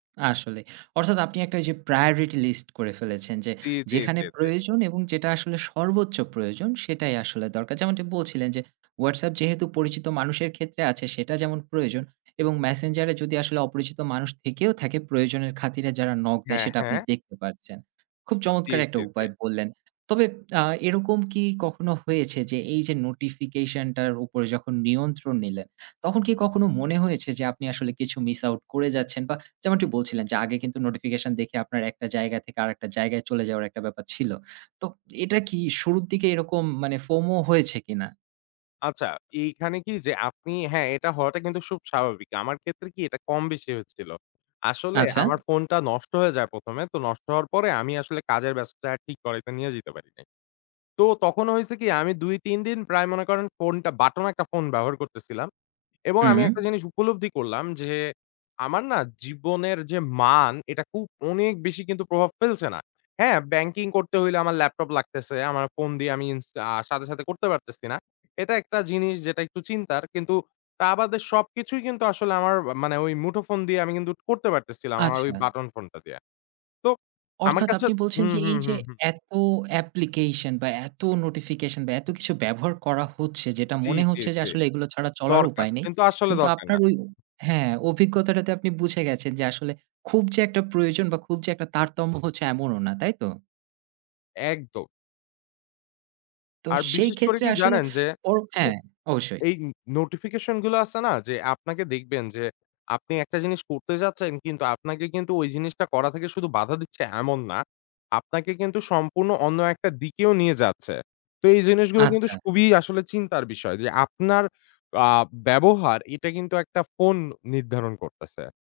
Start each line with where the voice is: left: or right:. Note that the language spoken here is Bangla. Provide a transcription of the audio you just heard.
right: আসলেই। অর্থাৎ আপনি একটা ঐ যে priority list করে ফেলেছেন যে,
left: জ্বি, জ্বি,
right: যেখানে
left: জ্বি, জ্বি।
right: প্রয়োজন এবং যেটা আসলে সর্বোচ্চ প্রয়োজন, সেটাই আসলে দরকার। যেমনটি বলছিলেন যে WhatsApp যেহেতু পরিচিত মানুষের ক্ষেত্রে আছে সেটা যেমন প্রয়োজন, এবং Messenger এ যদি আসলে অপরিচিত মানুষ থেকেও থাকে প্রয়োজনের খাতিরে যারা knock দেয়
left: হ্যাঁ,
right: সেটা আপনি
left: হ্যাঁ।
right: দেখতে পাচ্ছেন। খুব
left: জ্বি,
right: চমৎকার একটা
left: জ্বি, জ্বি।
right: উপায় বললেন। তবে আ এরকম কি কখনো হয়েছে যে এই যে নোটিফিকেশন টার উপরে যখন নিয়ন্ত্রণ নিলেন, তখন কি কখনো মনে হয়েছে যে আপনি আসলে কিছু miss out করে যাচ্ছেন? বা যেমনটি বলছিলেন যে আগে কিন্তু নোটিফিকেশন দেখে আপনার একটা জায়গা থেকে আরেকটা জায়গায় চলে যাওয়ার একটা ব্যাপার ছিল। তো এটা কি শুরুর দিকে এরকম মানে FOMO হয়েছে কিনা?
left: আচ্ছা, এইখানে কি যে আপনি, হ্যাঁ এটা হওয়াটা কিন্তু খুব স্বাভাবিক। আমার ক্ষেত্রে কি, এটা কম বেশি হয়েছিল। আসলে
right: আচ্ছা।
left: আমার ফোনটা নষ্ট হয়ে যায় ১ম এ। তো নষ্ট হওয়ার পরে আমি আসলে কাজের ব্যস্ততায় আর ঠিক করাইতে নিয়ে যাইতে পারি নাই। তো তখনো হইছে কি, আমি ২, ৩ দিন প্রায় মনে করেন ফোনটা বাটন একটা ফোন ব্যবহার করতেছিলাম। এবং আমি
right: হুম।
left: একটা জিনিস উপলব্ধি করলাম যে, আমার না জীবনের যে মান, এটা খুব অনেক বেশি প্রভাব ফেলছে না। হ্যাঁ, ব্যাংকিং করতে হইলে আমার ল্যাপটপ লাগতেছে। আমার ফোন দিয়ে আমি ইন্স আ সাথে, সাথে করতে পারতেছি না। এটা একটা জিনিস যেটা একটু চিন্তার। কিন্তু তা বাদে সবকিছুই কিন্তু আসলে আমার আ মানে ওই মুঠোফোন দিয়ে আমি কিন্তু করতে পারতেছিলাম আমার ওই
right: আচ্ছা।
left: বাটন ফোনটা দিয়ে। তো আমার
right: অর্থাৎ
left: কাছে
right: আপনি বলছেন
left: হুম,
right: যে এই
left: হুম,
right: যে
left: হুম, হুম।
right: এতো application বা এতো নোটিফিকেশন বা এত কিছু ব্যবহার করা হচ্ছে যেটা
left: জ্বি,
right: মনে
left: জ্বি,
right: হচ্ছে যে
left: জ্বি।
right: আসলে এগুলো ছাড়া চলার
left: দরকার।
right: উপায় নেই,
left: কিন্তু আসলে
right: কিন্তু
left: দরকার
right: আপনার
left: না।
right: ঐ হ্যাঁ অভিজ্ঞতাটাতে আপনি বুঝে গেছেন যে আসলে খুব যে একটা প্রয়োজন বা খুব যে একটা তারতম্য হচ্ছে এমনও না, তাই তো?
left: একদম।
right: তো
left: আর
right: সেই
left: বিশেষ করে
right: ক্ষেত্রে
left: কি
right: আসলে
left: জানেন যে,
right: ওর
left: এ
right: হ্যাঁ, অবশ্যই।
left: এই নোটিফিকেশন গুলা আছে না? যে, আপনাকে দেখবেন যে, আপনি একটা জিনিস করতে যাচ্ছেন, কিন্তু আপনাকে কিন্তু ওই জিনিসটা করা থেকে শুধু বাধা দিচ্ছে এমন না। আপনাকে কিন্তু সম্পূর্ণ অন্য একটা দিকেও নিয়ে যাচ্ছে। তো এই জিনিসগুলো কিন্তু স
right: আচ্ছা।
left: খুবই আসলে চিন্তার বিষয়। যে আপনার আ ব্যবহার, এটা কিন্তু একটা ফোন নির্ধারণ করতেছে।